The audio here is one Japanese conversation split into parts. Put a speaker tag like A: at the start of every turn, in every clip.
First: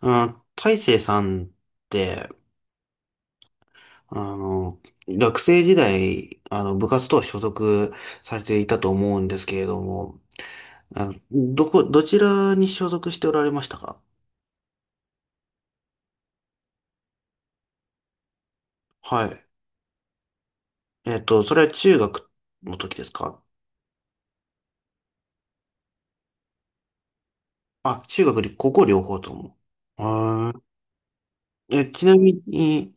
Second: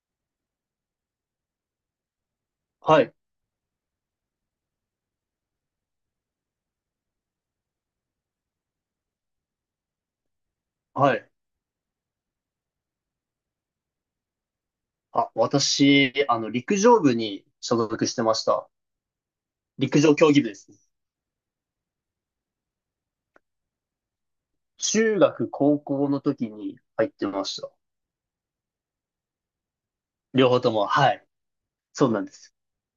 A: あ、大成さんって、
B: はい、
A: あの、学生時代、部活と所属されていたと思うんですけれども、
B: はい。
A: どちらに所属しておられましたか？
B: あ、私、陸上部に所属してました。
A: はい。
B: 陸上競技部ですね。
A: それは中学の時ですか？
B: 中学、高校の時に入ってました。
A: あ、中学り、高校両方とも。
B: 両
A: は
B: 方とも、はい。
A: いえ、ち
B: そう
A: な
B: なんで
A: み
B: す。
A: に、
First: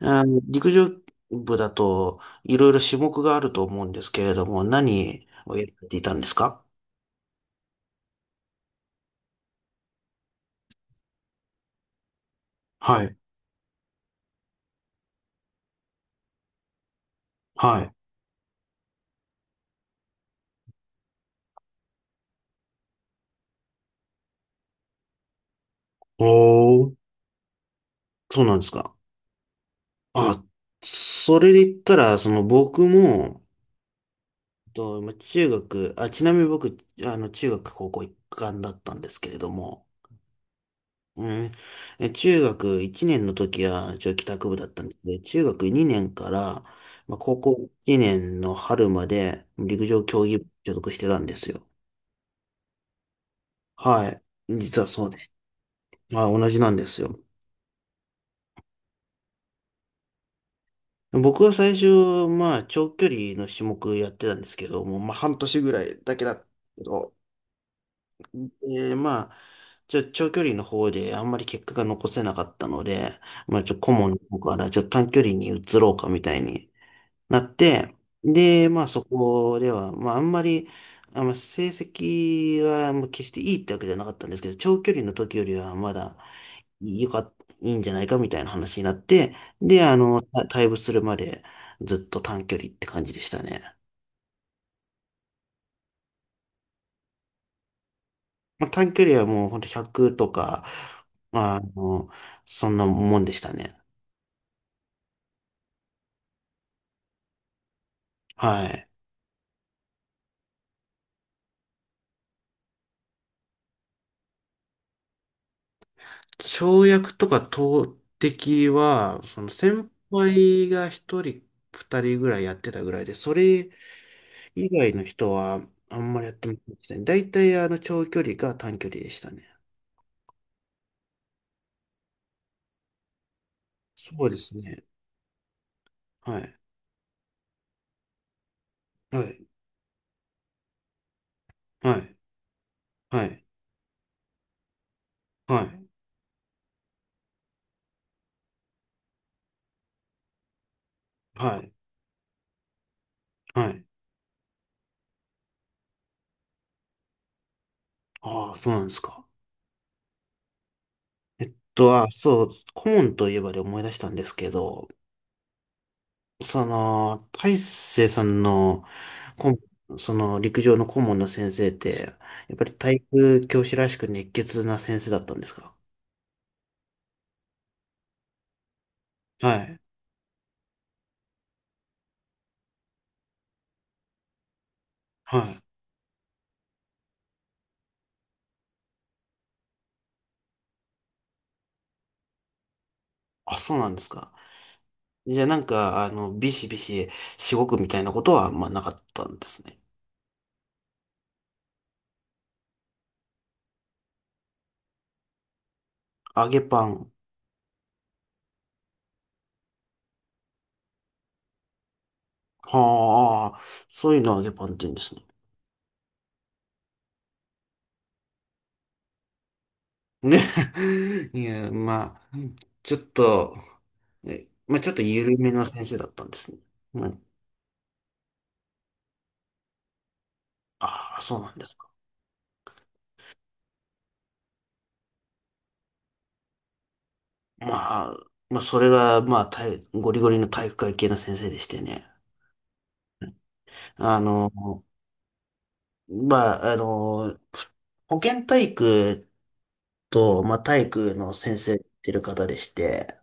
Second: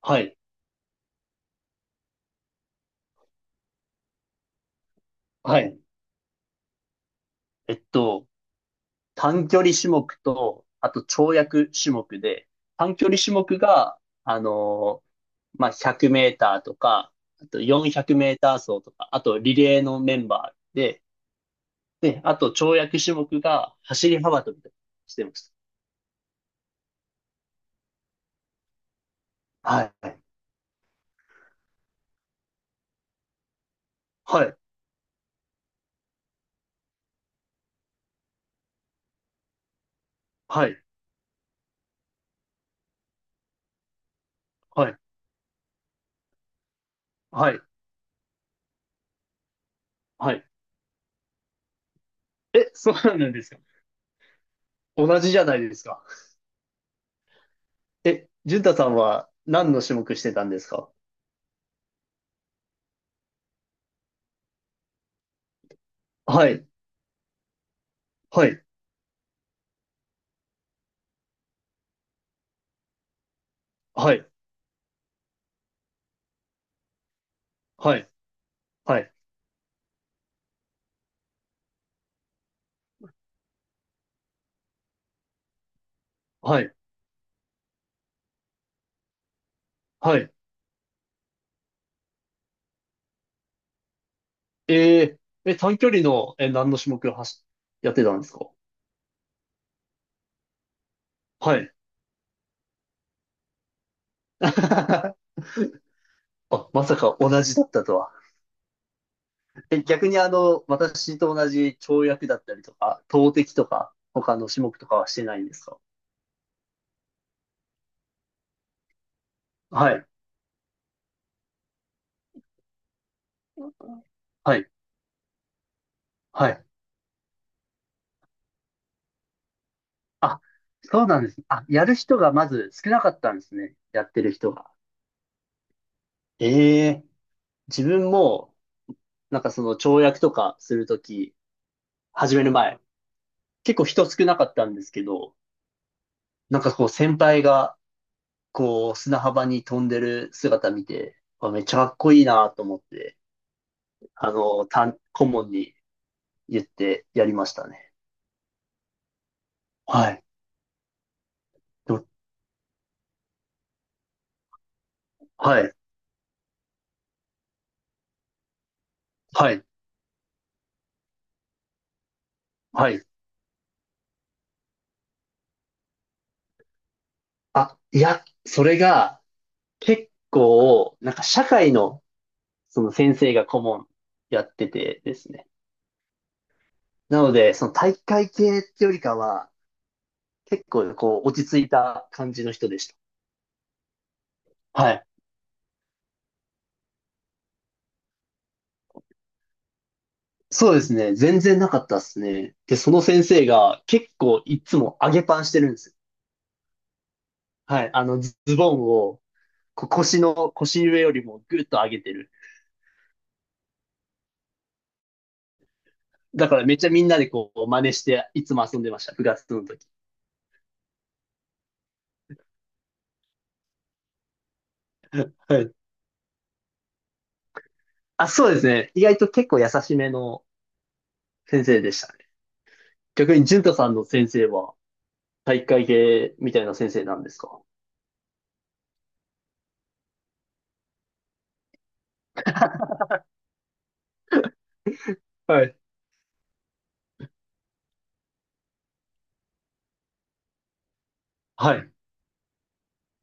B: はい、
A: 陸上部だと、いろいろ種目があると思うんですけれども、何を
B: は
A: や
B: い。
A: っていたんですか？
B: えっと、短距離種目と、あと跳躍種目で、短
A: は
B: 距
A: い。
B: 離種目が、あのーまあ、100メーターとか、あと
A: はい。
B: 400メーター走とか、あとリレーのメンバーで、で、あと跳躍種目が走り幅跳びとかしてまし
A: おー。そうなんですか。
B: た。はい。
A: あ、それで言ったら、僕も、
B: はい、
A: まあ中学、あ、ちなみに僕、中学高校一貫だったんですけれども、
B: はい、
A: うん、中学1年の時は、一応帰宅部だったん
B: は
A: で
B: い、
A: すけど、中学2年から、まあ、高
B: は
A: 校
B: い、
A: 1年の春まで陸上競
B: は
A: 技部
B: い。
A: に所属してたんですよ。
B: え、そうなんですか。
A: はい。実はそうで。
B: 同じじゃないですか。
A: あ、同じなんですよ。
B: え、淳太さんは何の種目してたんですか？
A: 僕は最初、まあ、長距離の種目やってたんですけども、まあ、半年ぐらいだけだった。
B: はい、
A: けど、
B: はい、
A: えまあ、ちょ、長距離の方であんまり結果が残せなかったので、まあ、顧問
B: は
A: の
B: い、
A: 方から、短距離に移ろうかみたいになって、
B: はい、
A: で、まあ、
B: は
A: そ
B: い、
A: こでは、まあ、あんまり、あ、まあ、成績はもう決していいってわけじゃなかったんですけど、長距離の時よりはまだ
B: はい、
A: よかっ、いいんじゃないかみたいな話になって、で、
B: はい。
A: 退部するまでずっと短距離って感じでしたね。
B: え短距離の、何の種目やってたんですか？
A: まあ、短距離はもうほんと100とか、まあ、
B: は
A: あ
B: い。
A: の、そんなもんでしたね。
B: あ、まさか同じだったとは。
A: はい。
B: え、逆に私と同じ跳躍だったりとか、投擲とか、他の種目とかはしてないんですか？
A: 跳躍とか投擲は、その
B: は
A: 先
B: い、
A: 輩が1人、2人ぐらいやってたぐらいで、それ
B: は
A: 以
B: い、
A: 外の人はあんまりやって
B: は
A: ま
B: い。
A: せんでしたね。大体あの長距離か短距離でしたね。
B: あ、そうなんです。あ、やる人がまず少なかったんですね。や
A: そ
B: って
A: う
B: る
A: で
B: 人
A: す
B: が。
A: ね。はい。
B: ええ、自分も、
A: は
B: なん
A: い。
B: かその跳躍とかするとき、
A: はい。
B: 始める前、
A: はい。
B: 結構人少なかったんですけど、
A: はい。
B: なんかこう先輩が、こう砂浜に飛んでる姿見て、あ、
A: は
B: めっ
A: い。
B: ちゃかっこいいなと思って、
A: はい。
B: 顧問に言ってやりましたね。
A: ああ、そうなんですか。
B: はい。ど
A: 顧問といえばで思い出したんですけど、
B: はい。
A: その、大成さんの、
B: は
A: 顧
B: い。
A: その陸上の顧問の先生って、やっぱり
B: は
A: 体
B: い。
A: 育教師らしく熱血な先生だったんですか？
B: あ、いや、それが
A: はい。
B: 結構、なんか社会のその先生が顧問やっててです
A: は
B: ね。
A: い。
B: なので、その体育会系ってよりかは、結構こう落ち着いた感じの人でした。
A: あ、そうなんですか。
B: はい。
A: じゃあなんか、ビシビシしごくみたいなことは、まあなかったんですね。
B: そうですね。全然なかったですね。で、その先生が結構いつも上げパンしてるんですよ。
A: 揚げパン。
B: はい。ズボンをこう腰の、腰上よりもぐっと上げてる。
A: はあ、そういうのを揚げパンって言うんですね。
B: だからめっちゃみんなでこう真似していつも遊んでました。部活の時。
A: ね。いや、まあ、ちょっと、えまあちょっと緩め
B: は
A: の
B: い。
A: 先生だったんですね。まあ、
B: あ、そうですね。意外と結構優しめの
A: ああ、そうなんで
B: 先
A: す。
B: 生でしたね。逆に、淳太さんの先生は体育会系みたいな先生なんですか？
A: まあ、まあ、それが、まあ、体ゴリゴリの体育会系の先生でしてね。あの、
B: はい。
A: まあ、あの、ふ保健体育と、まあ、体育の先生
B: は
A: やっ
B: い。
A: てる方でして、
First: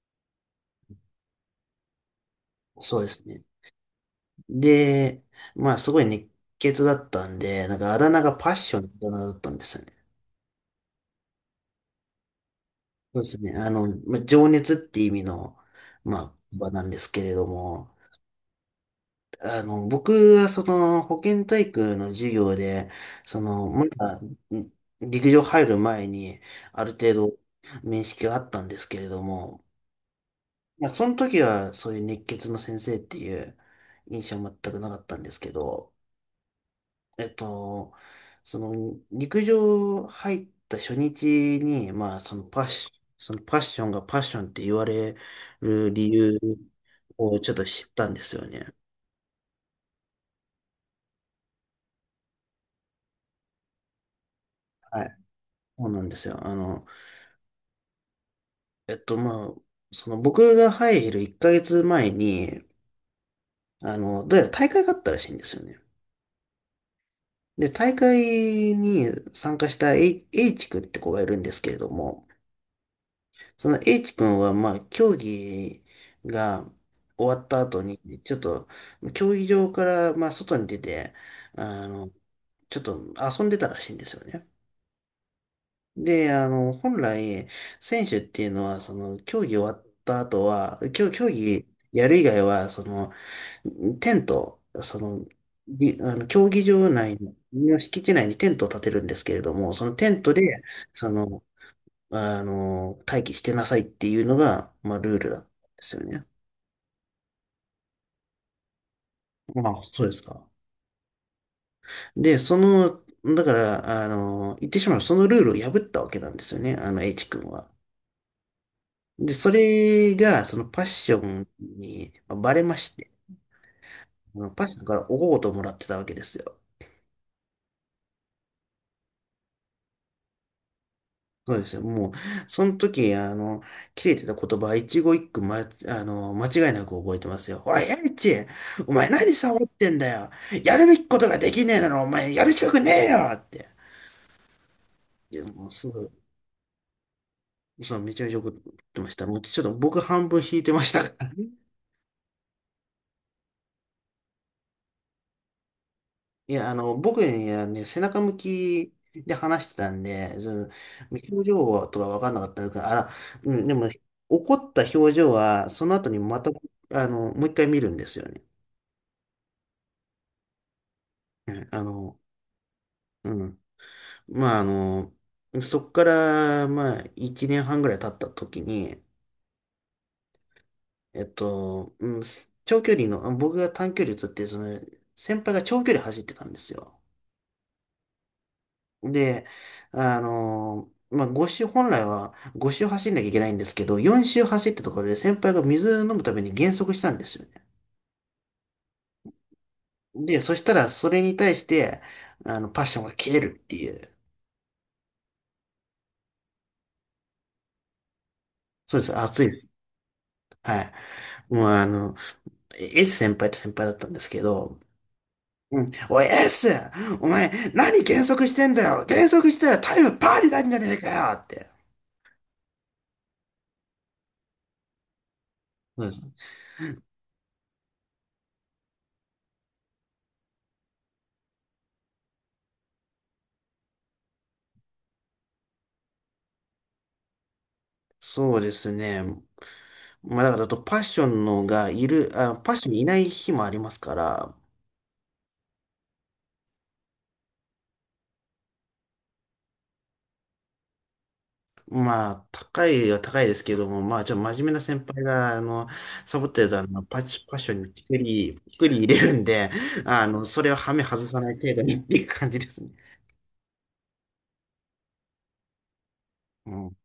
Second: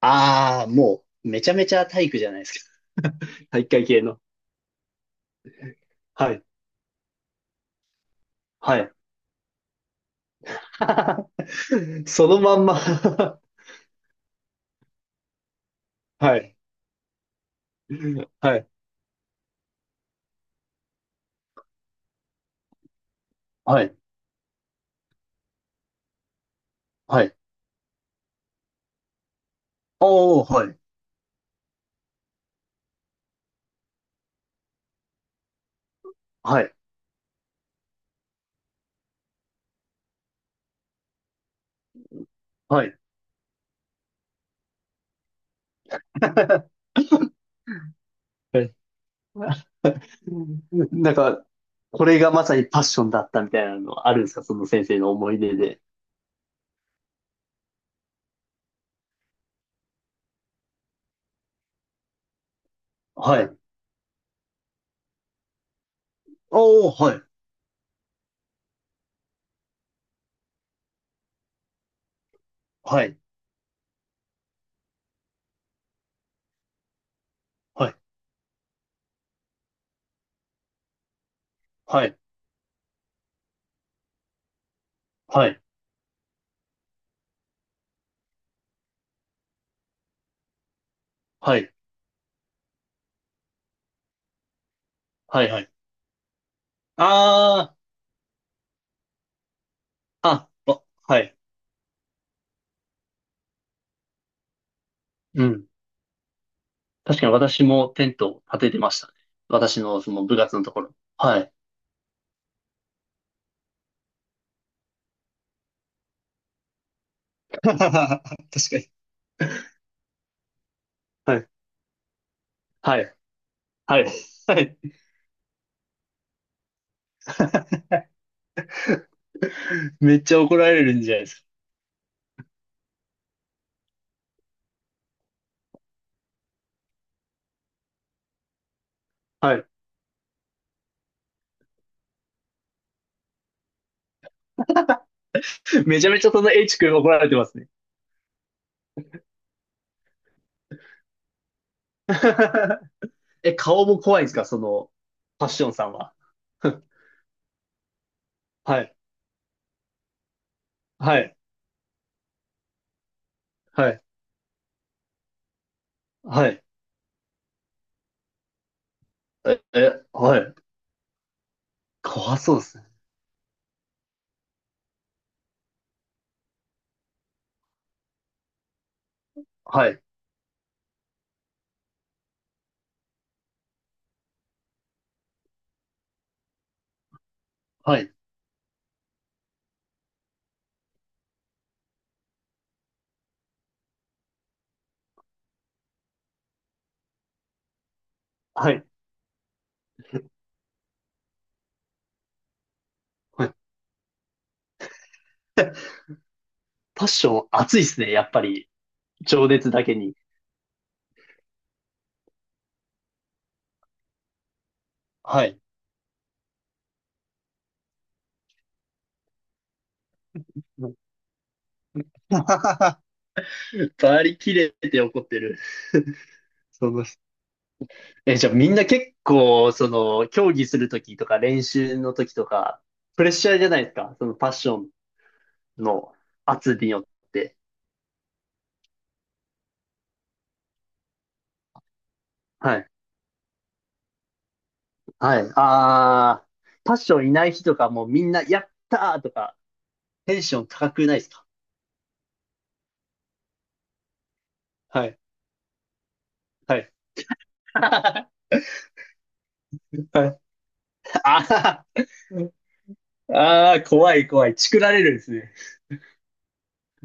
B: ああ、もう、めちゃめちゃ体育じゃないです
A: そうです
B: か。
A: ね。
B: 体育会系の。
A: で、まあ、すごい熱
B: はい。
A: 血だったんで、なんかあだ名がパッシ
B: は
A: ョンっ
B: い。
A: てあだ名だったんですよね。
B: そのまんま
A: そうです ね。まあ、情熱って意味の、まあ、
B: はい。
A: 場なんですけれども、
B: はい。
A: 僕はその保健体育の授業で、その、
B: は
A: ま
B: い。
A: だん陸上入る前にある程
B: はい。
A: 度面識はあったんですけれども、
B: おー、はい。
A: まあ、その時はそういう熱血の先生っていう印象は全くなかったんですけど、
B: はい。
A: えっと、その陸上入った初日に、まあそのパッ
B: は
A: シ、
B: い。
A: そのパッションがパッションって言われる理由 をちょっと知ったんですよ
B: は
A: ね。
B: い。なんか、これがまさにパッションだったみたいなのあるんですかその先生
A: は
B: の
A: い。
B: 思い出で。
A: そうなんですよ。まあ、その僕が入る1ヶ月前に、
B: はい。
A: どうやら大会があったらしいんですよね。
B: おー、はい。
A: で、大会に参加した H 君って子がいるんですけれども、
B: はい。
A: その H 君は、まあ、競技が終わった後
B: はい。
A: に、ちょっと、競技場から、まあ、外に出て、あ
B: は
A: の、
B: い。
A: ちょっと遊んでたらしいんですよね。
B: はい。
A: で、本来、選手っていうのは、その、競技終わった後は、競
B: は
A: 技
B: い。
A: やる以外は、その、テント、その、
B: はい。はい。
A: に、あの、競技場内
B: ああ。
A: の敷地内にテントを建てるんですけれども、そのテントで、
B: あ、あ
A: そ
B: はい。
A: の、待機してなさいっていうのが、まあ、ルールだっ
B: う
A: たん
B: ん。
A: ですよね。
B: 確かに私もテントを立ててましたね。
A: まあ、
B: 私の
A: そう
B: そ
A: です
B: の部
A: か。
B: 活のところ。はい。
A: で、その、だから、あの、言ってしまう、そのルールを破ったわけなんですよね、あの、H 君 は。
B: 確かに。
A: で、それが、そのパッショ
B: は
A: ン
B: い。
A: にまあバレまし
B: は
A: て、
B: い。はい。
A: あの
B: は
A: パッ
B: い。
A: ションからおごごとをもらってたわけですよ。
B: めっちゃ怒られるんじゃないです
A: そうですよ。もう、その時、切れてた言葉、一語一句、ま、あの、間違いなく覚えてますよ。おい、エリチ、お前何
B: か。
A: サ
B: は
A: ボ
B: い。
A: ってんだよ。やるべきことができねえなら、お前やる資格ねえよって。いや、もうす
B: めち
A: ぐ、
B: ゃめちゃその H 君怒られてますね。
A: そう、めちゃめちゃ怒ってました。もうちょっと僕半分引いてましたからね。
B: え、顔も怖いんですかその、パッションさんは？
A: いや、僕にはね、背中向
B: は
A: き
B: い。
A: で話してたんで、その、
B: はい。
A: 表情とかわかんなかったから、あら、うん、でも、
B: はい。
A: 怒った表情は、その後にま
B: は
A: た、
B: い。
A: もう一回見るんですよね。
B: え、え、はい。
A: ねあの、
B: 怖そうですね。
A: うん。まあ、そっから、まあ、1年半ぐらい経った時に、
B: はい。
A: えっと、うん、長距離の、僕が短距離移って、その、先輩が長距離走ってたんですよ。
B: はい。
A: で、まあ、5周、本来は5周走んなきゃいけないんですけど、4周走ったところで先輩が水飲むために減速したんですよね。
B: はい。
A: で、そしたら、それに対して、パッションが切れ
B: は
A: る
B: い。
A: っていう。
B: パッション熱いですね。やっぱり。
A: そうです。熱い
B: 情
A: です。
B: 熱だけに。
A: はい。もうあの、S 先輩って先輩だったんですけど、
B: はい。
A: うん。おい S！ お前、何減速してんだよ減速したらタイムパーになるんじゃねえかよって。
B: バリ切れて怒ってる。
A: そうです。
B: そのえ、じゃあみんな結構、その、競技するときとか練習のときとか、プレッシャーじゃないですか。そのパッションの圧によって。
A: そうですね。まあだからあとパッションのがいる、あ、パッ
B: は
A: シ
B: い。
A: ョンいない日もありますから、
B: はい。あー、パッションいない日とかもうみんな、やったーとか、テンション高くないですか？
A: まあ高いは高いですけども、まあちょっと真面目な先
B: はい。
A: 輩が、サボってる
B: は
A: と
B: い。
A: パッションにピク
B: あ
A: リ、ピクリ入れるんで、
B: はい。
A: それをはめ外さない程度
B: あ
A: にっていう感じですね。
B: ーあー、怖い怖い。チクられるんですね。
A: うん。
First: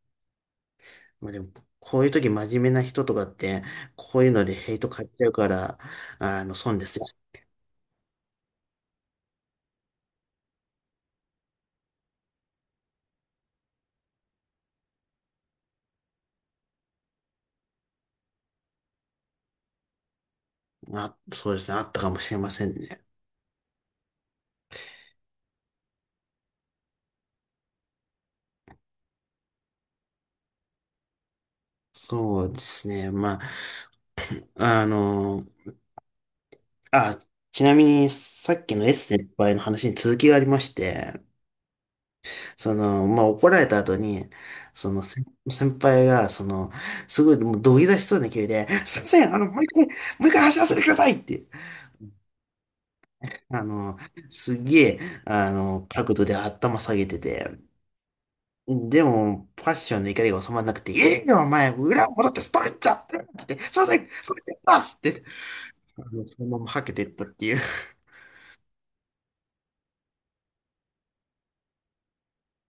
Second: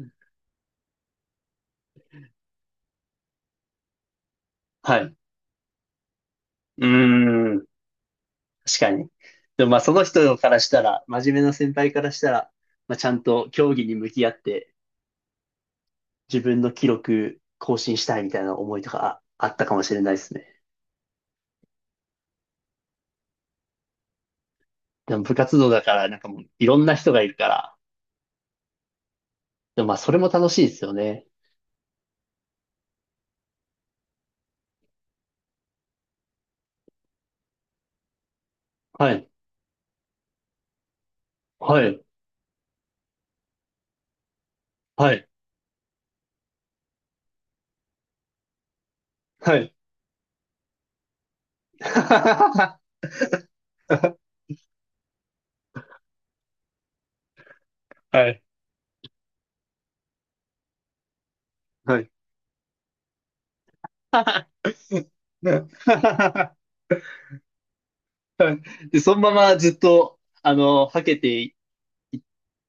A: まあでも、こういう時真面目な人とかって、こういうのでヘイト
B: はい。
A: 買っ
B: う
A: ちゃうから、損
B: ー
A: ですよ。
B: ん。確かに。でもまあその人からしたら、真面目な先輩からしたら、まあちゃんと競技に向き合って自分の記録更新したいみたいな思いとかあったかもしれないですね。
A: あ、そうですね。あったかもしれませんね。
B: でも部活動だからなんかもういろんな人がいるから、でもまあそれも楽しいですよね。
A: そうですね。あ、あの、あ、ちなみに、さっきの S
B: は
A: 先
B: い、
A: 輩の話に続きがありまして、
B: はい、
A: その、まあ、怒られた後に、その、
B: は
A: 先
B: い、
A: 先輩が、その、すごい、もう土下座しそうな勢いで、すいません、
B: はい。
A: もう一回走らせてくださいって、
B: は
A: あの、すっげえ、あの、角度で頭下げてて、
B: い、
A: でも、パッションの怒りが収まらなくて、いいよ、お前、
B: は
A: 裏
B: い。
A: を戻ってストレッチャーって言って、すいません、ストレッチャーますってあのそのままは けてったっていう。
B: で、そのままずっと、はけていっ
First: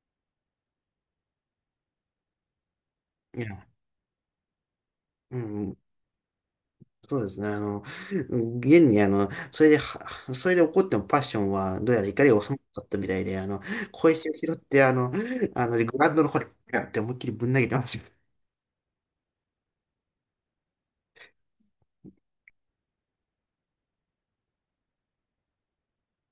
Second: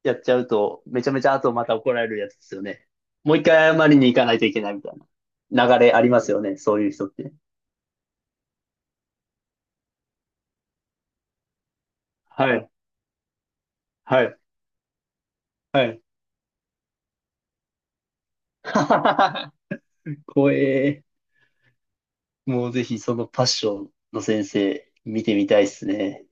B: やっちゃうと、めちゃめちゃ後また怒られるやつですよね。も う
A: い
B: 一
A: や、
B: 回謝りに行かないといけないみたい
A: う
B: な
A: ん、
B: 流れありますよね、そういう人っ
A: そうで
B: て。
A: すね。現に、それで怒ってもパッションは、どうやら怒りが
B: は
A: 収まら
B: い、
A: なかったみたいで、小
B: は
A: 石を
B: い、
A: 拾って、
B: は
A: グ
B: い。
A: ラウンドの方に、ピュンって思いっきりぶん投げてました。
B: 怖え。もうぜひそのパッションの先生見てみたいですね。